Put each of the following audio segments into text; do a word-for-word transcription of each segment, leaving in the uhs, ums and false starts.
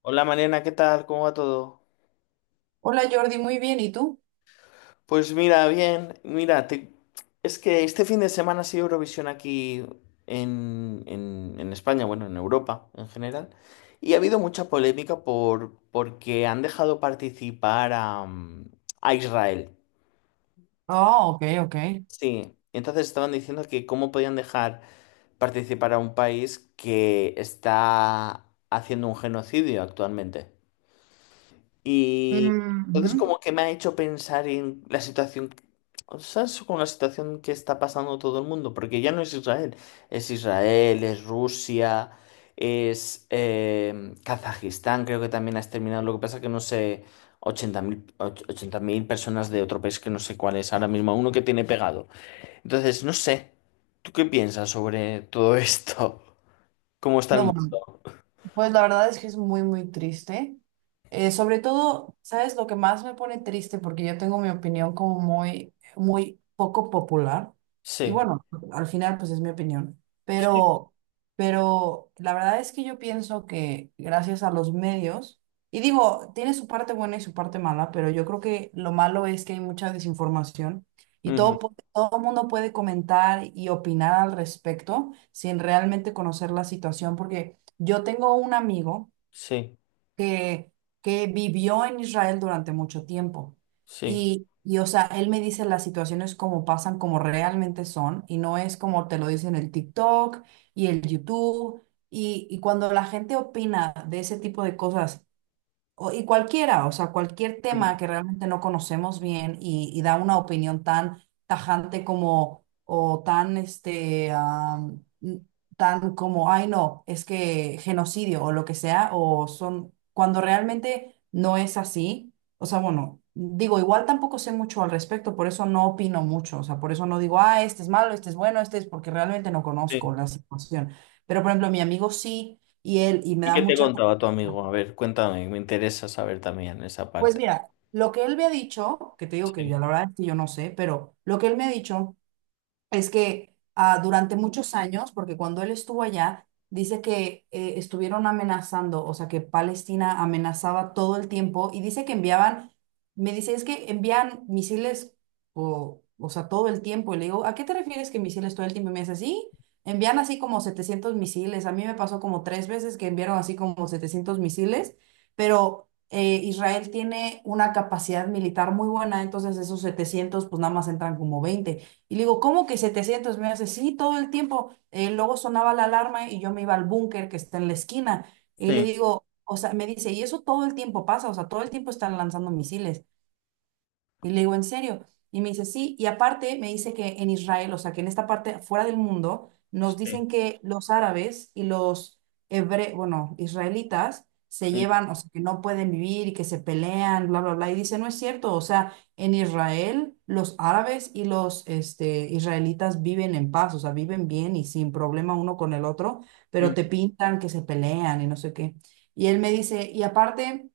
Hola Mariana, ¿qué tal? ¿Cómo va todo? Hola Jordi, muy bien, ¿y tú? Pues mira, bien, mira, te- es que este fin de semana ha sido Eurovisión aquí en, en- en España, bueno, en Europa en general, y ha habido mucha polémica por, porque han dejado participar a, mm, a Israel. Ah, ok, ok. Sí, entonces estaban diciendo que cómo podían dejar participar a un país que está haciendo un genocidio actualmente. Y entonces Ujú. como que me ha hecho pensar en la situación, o sea, es con la situación que está pasando todo el mundo, porque ya no es Israel, es Israel, es Rusia, es eh, Kazajistán, creo que también ha exterminado, lo que pasa que no sé, ochenta mil och- ochenta mil personas de otro país que no sé cuál es ahora mismo, uno que tiene pegado. Entonces, no sé, ¿tú qué piensas sobre todo esto? ¿Cómo está el No, mundo? bueno. Pues la verdad es que es muy, muy triste. Eh, sobre todo, ¿sabes lo que más me pone triste? Porque yo tengo mi opinión como muy, muy poco popular. Y Sí, bueno, al final, pues es mi opinión. sí, Pero, pero la verdad es que yo pienso que gracias a los medios, y digo, tiene su parte buena y su parte mala, pero yo creo que lo malo es que hay mucha desinformación y ujú, todo, pu- todo el mundo puede comentar y opinar al respecto sin realmente conocer la situación, porque yo tengo un amigo sí, que, que vivió en Israel durante mucho tiempo sí. y, y, o sea, él me dice las situaciones como pasan, como realmente son y no es como te lo dicen el TikTok y el YouTube y, y cuando la gente opina de ese tipo de cosas o- Y cualquiera, o sea, cualquier Ujú, tema que realmente no conocemos bien y, y da una opinión tan tajante como, o tan, este, am, n- tan como, ay, no, es que genocidio o lo que sea, o son, cuando realmente no es así, o sea, bueno, digo, igual tampoco sé mucho al respecto, por eso no opino mucho, o sea, por eso no digo, ah, este es malo, este es bueno, este es porque realmente no conozco sí. la situación. Pero, por ejemplo, mi amigo sí, y él, y me ¿Y da qué te mucha... contaba tu amigo? A ver, cuéntame, me interesa saber también esa Pues parte. mira, lo que él me ha dicho, que te digo que yo Sí, la verdad es que yo no sé, pero lo que él me ha dicho es que ah, durante muchos años, porque cuando él estuvo allá, dice que eh, estuvieron amenazando, o sea, que Palestina amenazaba todo el tiempo y dice que enviaban, me dice, es que envían misiles, o, o sea, todo el tiempo. Y le digo, ¿a qué te refieres que misiles todo el tiempo? Y me dice, sí, envían así como setecientos misiles. A mí me pasó como tres veces que enviaron así como setecientos misiles, pero... eh, Israel tiene una capacidad militar muy buena, entonces esos setecientos pues nada más entran como veinte y le digo, ¿cómo que setecientos? Me hace, sí, todo el tiempo. Eh, luego sonaba la alarma y yo me iba al búnker que está en la esquina. Y le sí, digo, o sea, me dice, y eso todo el tiempo pasa, o sea, todo el tiempo están lanzando misiles. Y le digo, ¿en serio? Y me dice, sí. Y aparte me dice que en Israel, o sea, que en esta parte fuera del mundo, nos sí, dicen que los árabes y los hebre, bueno, israelitas se sí, llevan, o sea, que no pueden vivir y que se pelean, bla, bla, bla. Y dice, no es cierto. O sea, en Israel, los árabes y los este, israelitas viven en paz, o sea, viven bien y sin problema uno con el otro, pero mm, te pintan que se pelean y no sé qué. Y él me dice, y aparte...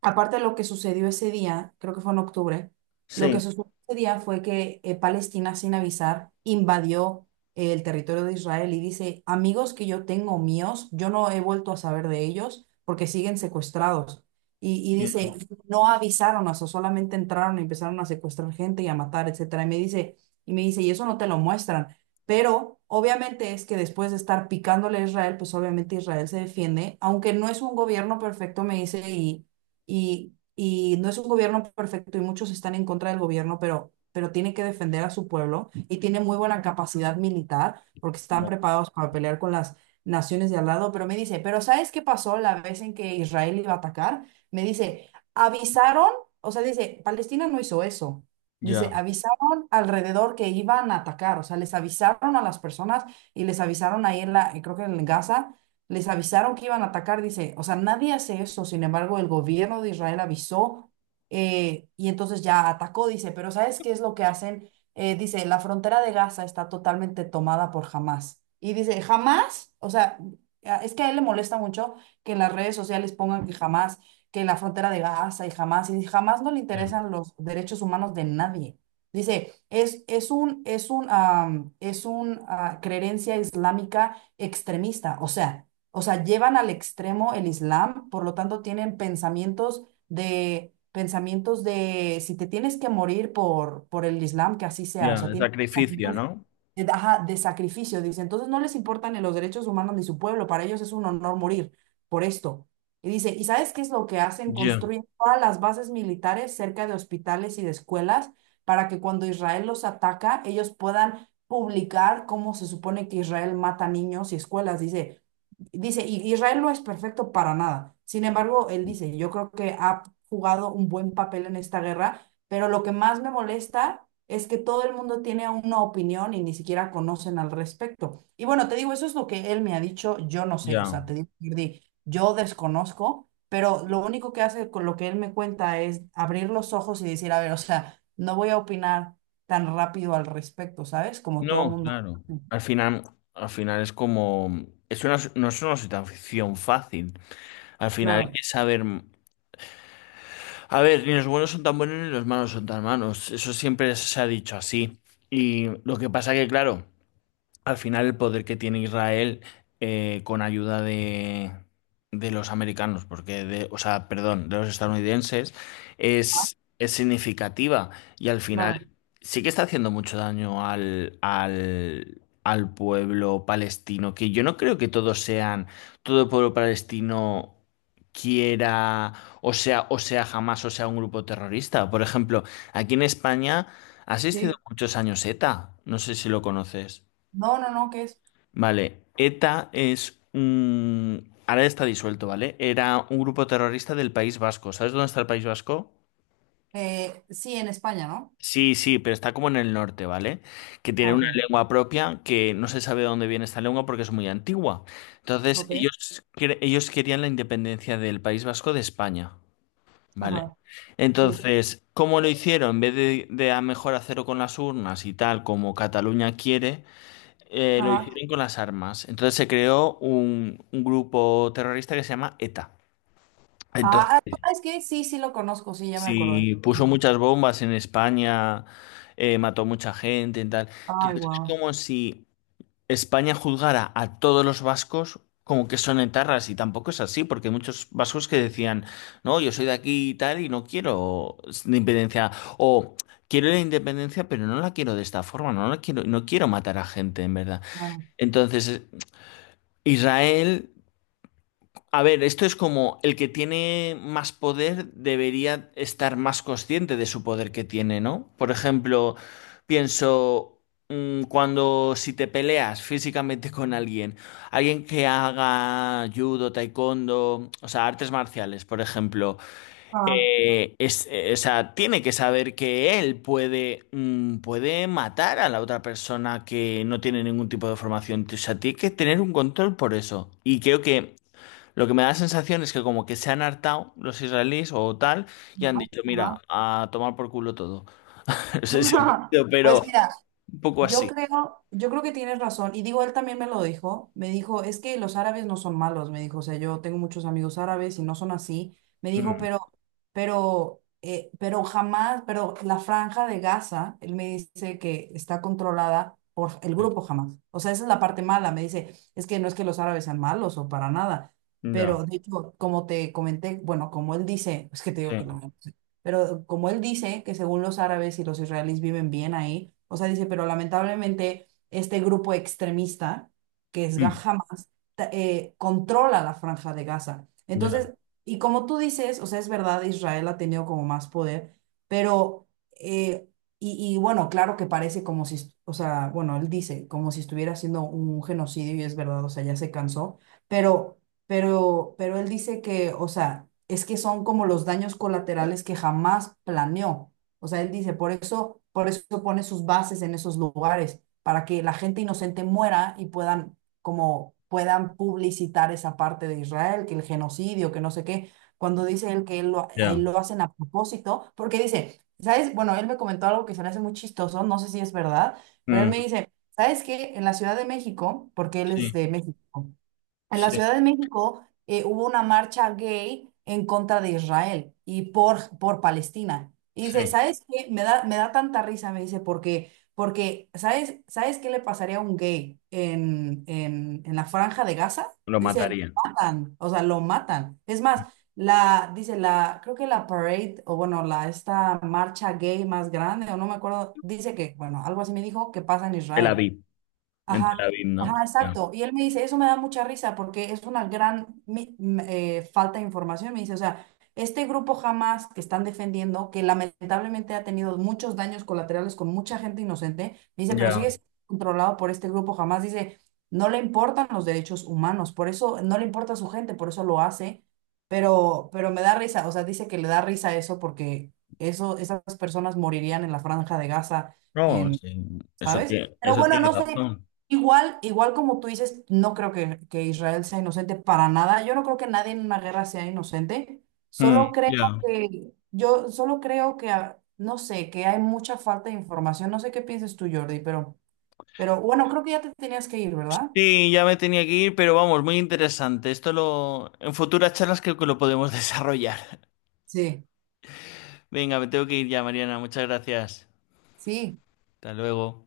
Aparte de lo que sucedió ese día, creo que fue en octubre, lo sí, que sucedió ese día fue que eh, Palestina, sin avisar, invadió eh, el territorio de Israel y dice, amigos que yo tengo míos, yo no he vuelto a saber de ellos porque siguen secuestrados. Y, y ya, dice, no avisaron, o sea, solamente entraron y empezaron a secuestrar gente y a matar, etcétera. Y me dice, y me dice, y eso no te lo muestran. Pero obviamente es que después de estar picándole a Israel, pues obviamente Israel se defiende, aunque no es un gobierno perfecto, me dice, y y, y no es un gobierno perfecto y muchos están en contra del gobierno, pero, pero tiene que defender a su pueblo y tiene muy buena capacidad militar porque están ya, preparados para pelear con las naciones de al lado. Pero me dice, ¿pero sabes qué pasó la vez en que Israel iba a atacar? Me dice, avisaron, o sea, dice, Palestina no hizo eso. Dice, ya, avisaron alrededor que iban a atacar, o sea, les avisaron a las personas y les avisaron ahí en la, creo que en Gaza, les avisaron que iban a atacar, dice, o sea, nadie hace eso, sin embargo, el gobierno de Israel avisó eh, y entonces ya atacó, dice, pero ¿sabes qué es lo que hacen? Eh, dice, la frontera de Gaza está totalmente tomada por Hamás. Y dice, Hamás, o sea, a- es que a él le molesta mucho que en las redes sociales pongan que Hamás, que la frontera de Gaza y Hamás, y jamás no le ya, interesan los derechos humanos de nadie. Dice, es, es un, es un, am, es un, ah, creencia islámica extremista, o sea o sea, llevan al extremo el Islam, por lo tanto tienen pensamientos de, pensamientos de si te tienes que morir por, por el Islam, que así sea, o ya, sea, el tienen sacrificio, pensamientos ¿no? eh, ajá, de sacrificio, dice. Entonces no les importan ni los derechos humanos ni su pueblo, para ellos es un honor morir por esto. Y dice, ¿y sabes qué es lo que hacen? Ya, Construyen todas las bases militares cerca de hospitales y de escuelas para que cuando Israel los ataca, ellos puedan publicar cómo se supone que Israel mata niños y escuelas. Dice, dice, "Y Israel no es perfecto para nada. Sin embargo, él dice, yo creo que ha jugado un buen papel en esta guerra, pero lo que más me molesta es que todo el mundo tiene una opinión y ni siquiera conocen al respecto. Y bueno, te digo, eso es lo que él me ha dicho, yo no sé, o sea, ya. te digo, Jordi, yo desconozco, pero lo único que hace con lo que él me cuenta es abrir los ojos y decir, a ver, o sea, no voy a opinar tan rápido al respecto, ¿sabes? Como todo No, mundo. claro. Al final, al final es como, es una, no es una situación fácil. Al final hay Claro, que saber, a ver, ni los buenos son tan buenos ni los malos son tan malos. Eso siempre se ha dicho así. Y lo que pasa que, claro. Al final el poder que tiene Israel eh, con ayuda de, de los americanos, porque de, o sea, perdón, de los estadounidenses, es, es significativa y al claro. final sí que está haciendo mucho daño al, al, al pueblo palestino, que yo no creo que todos sean, todo el pueblo palestino quiera, o sea, o sea, jamás, o sea, un grupo terrorista. Por ejemplo, aquí en España ha existido Sí. muchos años ETA, no sé si lo conoces. No, no, no, ¿qué es? Vale, ETA es un... Ahora está disuelto, ¿vale? Era un grupo terrorista del País Vasco. ¿Sabes dónde está el País Vasco? Eh, sí, en España, ¿no? Sí, sí, pero está como en el norte, ¿vale? Que tiene Ah, ok, una lengua propia que no se sabe de dónde viene esta lengua porque es muy antigua. Entonces, ok, ellos, quer- ellos querían la independencia del País Vasco de España, ¿vale? ajá, sí. Entonces, ¿cómo lo hicieron? En vez de, de a mejor hacerlo con las urnas y tal, como Cataluña quiere, eh, lo Ajá. hicieron con las armas. Entonces se creó un, un grupo terrorista que se llama ETA. Ah, Entonces, ah, ¿sabes qué? Sí, sí lo conozco, sí, ya me acordé. sí, puso Ajá. muchas bombas en España, eh, mató mucha gente y tal. Ay, Entonces es wow. como si España juzgara a todos los vascos como que son etarras y tampoco es así, porque hay muchos vascos que decían, no, yo soy de aquí y tal y no quiero la independencia o quiero la independencia, pero no la quiero de esta forma, no la quiero, no quiero matar a gente en verdad. Bueno. Entonces, Israel a ver, esto es como el que tiene más poder debería estar más consciente de su poder que tiene, ¿no? Por ejemplo, pienso, mm, cuando si te peleas físicamente con alguien, alguien que haga judo, taekwondo, o sea, artes marciales, por ejemplo, Ah, eh, es, eh, o sea, tiene que saber que él puede, mm, puede matar a la otra persona que no tiene ningún tipo de formación. O sea, tiene que tener un control por eso. Y creo que lo que me da la sensación es que como que se han hartado los israelíes o tal y han dicho, ajá, mira, a tomar por culo todo. No sé si ajá. ofendido, pero Pues mira, un poco yo así. creo, yo creo que tienes razón. Y digo, él también me lo dijo. Me dijo, es que los árabes no son malos. Me dijo, o sea, yo tengo muchos amigos árabes y no son así. Me dijo, Mm, pero, pero, eh, pero jamás, pero la franja de Gaza, él me dice que está controlada por el grupo jamás. O sea, esa es la parte mala. Me dice, es que no es que los árabes sean malos o para nada. ya, Pero de hecho, como te comenté, bueno, como él dice, es que te digo que sí. no. Pero como él dice que según los árabes y los israelíes viven bien ahí, o sea, dice, pero lamentablemente este grupo extremista, que es Ga- Mm, Hamas, ta- eh, controla la franja de Gaza. ya, Entonces, y como tú dices, o sea, es verdad, Israel ha tenido como más poder, pero, eh, y, y bueno, claro que parece como si, est- o sea, bueno, él dice, como si estuviera haciendo un genocidio y es verdad, o sea, ya se cansó, pero pero, pero él dice que, o sea, es que son como los daños colaterales que jamás planeó. O sea, él dice, por eso, por eso pone sus bases en esos lugares, para que la gente inocente muera y puedan, como, puedan publicitar esa parte de Israel, que el genocidio, que no sé qué. Cuando dice él que él lo, ahí ya. lo hacen a propósito, porque dice, ¿sabes? Bueno, él me comentó algo que se me hace muy chistoso, no sé si es verdad, pero él Mm, me dice, ¿sabes qué? En la Ciudad de México, porque él es sí, de México. En la sí, Ciudad de México eh, hubo una marcha gay en contra de Israel y por, por Palestina. Y sí. dice, ¿sabes qué? Me da, me da tanta risa, me dice, porque, porque ¿sabes, ¿sabes qué le pasaría a un gay en, en, en la franja de Gaza? Lo Dice, lo matarían. matan, o sea, lo matan. Es más, la, dice, la, creo que la parade, o bueno, la, esta marcha gay más grande, o no me acuerdo, dice que, bueno, algo así me dijo, que pasa en Tel Israel. Aviv, en Tel Ajá, Aviv, ¿no? ajá, Ya. exacto. Y él me dice, eso me da mucha risa porque es una gran mi- m- eh, falta de información. Me dice, o sea, este grupo jamás que están defendiendo, que lamentablemente ha tenido muchos daños colaterales con mucha gente inocente, me dice, pero Ya. sigue siendo controlado por este grupo jamás. Dice, no le importan los derechos humanos, por eso no le importa a su gente, por eso lo hace. Pero, pero me da risa, o sea, dice que le da risa eso porque eso, esas personas morirían en la franja de Gaza. No, sí. Eso ¿sabes? tiene, Pero eso bueno, tiene no sé, razón. igual, igual como tú dices, no creo que, que Israel sea inocente para nada. Yo no creo que nadie en una guerra sea inocente. Mm, Solo creo ya. que, yo solo creo que, ah, no sé, que hay mucha falta de información. No sé qué piensas tú, Jordi, pero, pero bueno, creo que ya te tenías que ir, ¿verdad? Sí, ya me tenía que ir, pero vamos, muy interesante. Esto lo, en futuras charlas creo que lo podemos desarrollar. Sí, Venga, me tengo que ir ya, Mariana. Muchas gracias. sí. Hasta luego.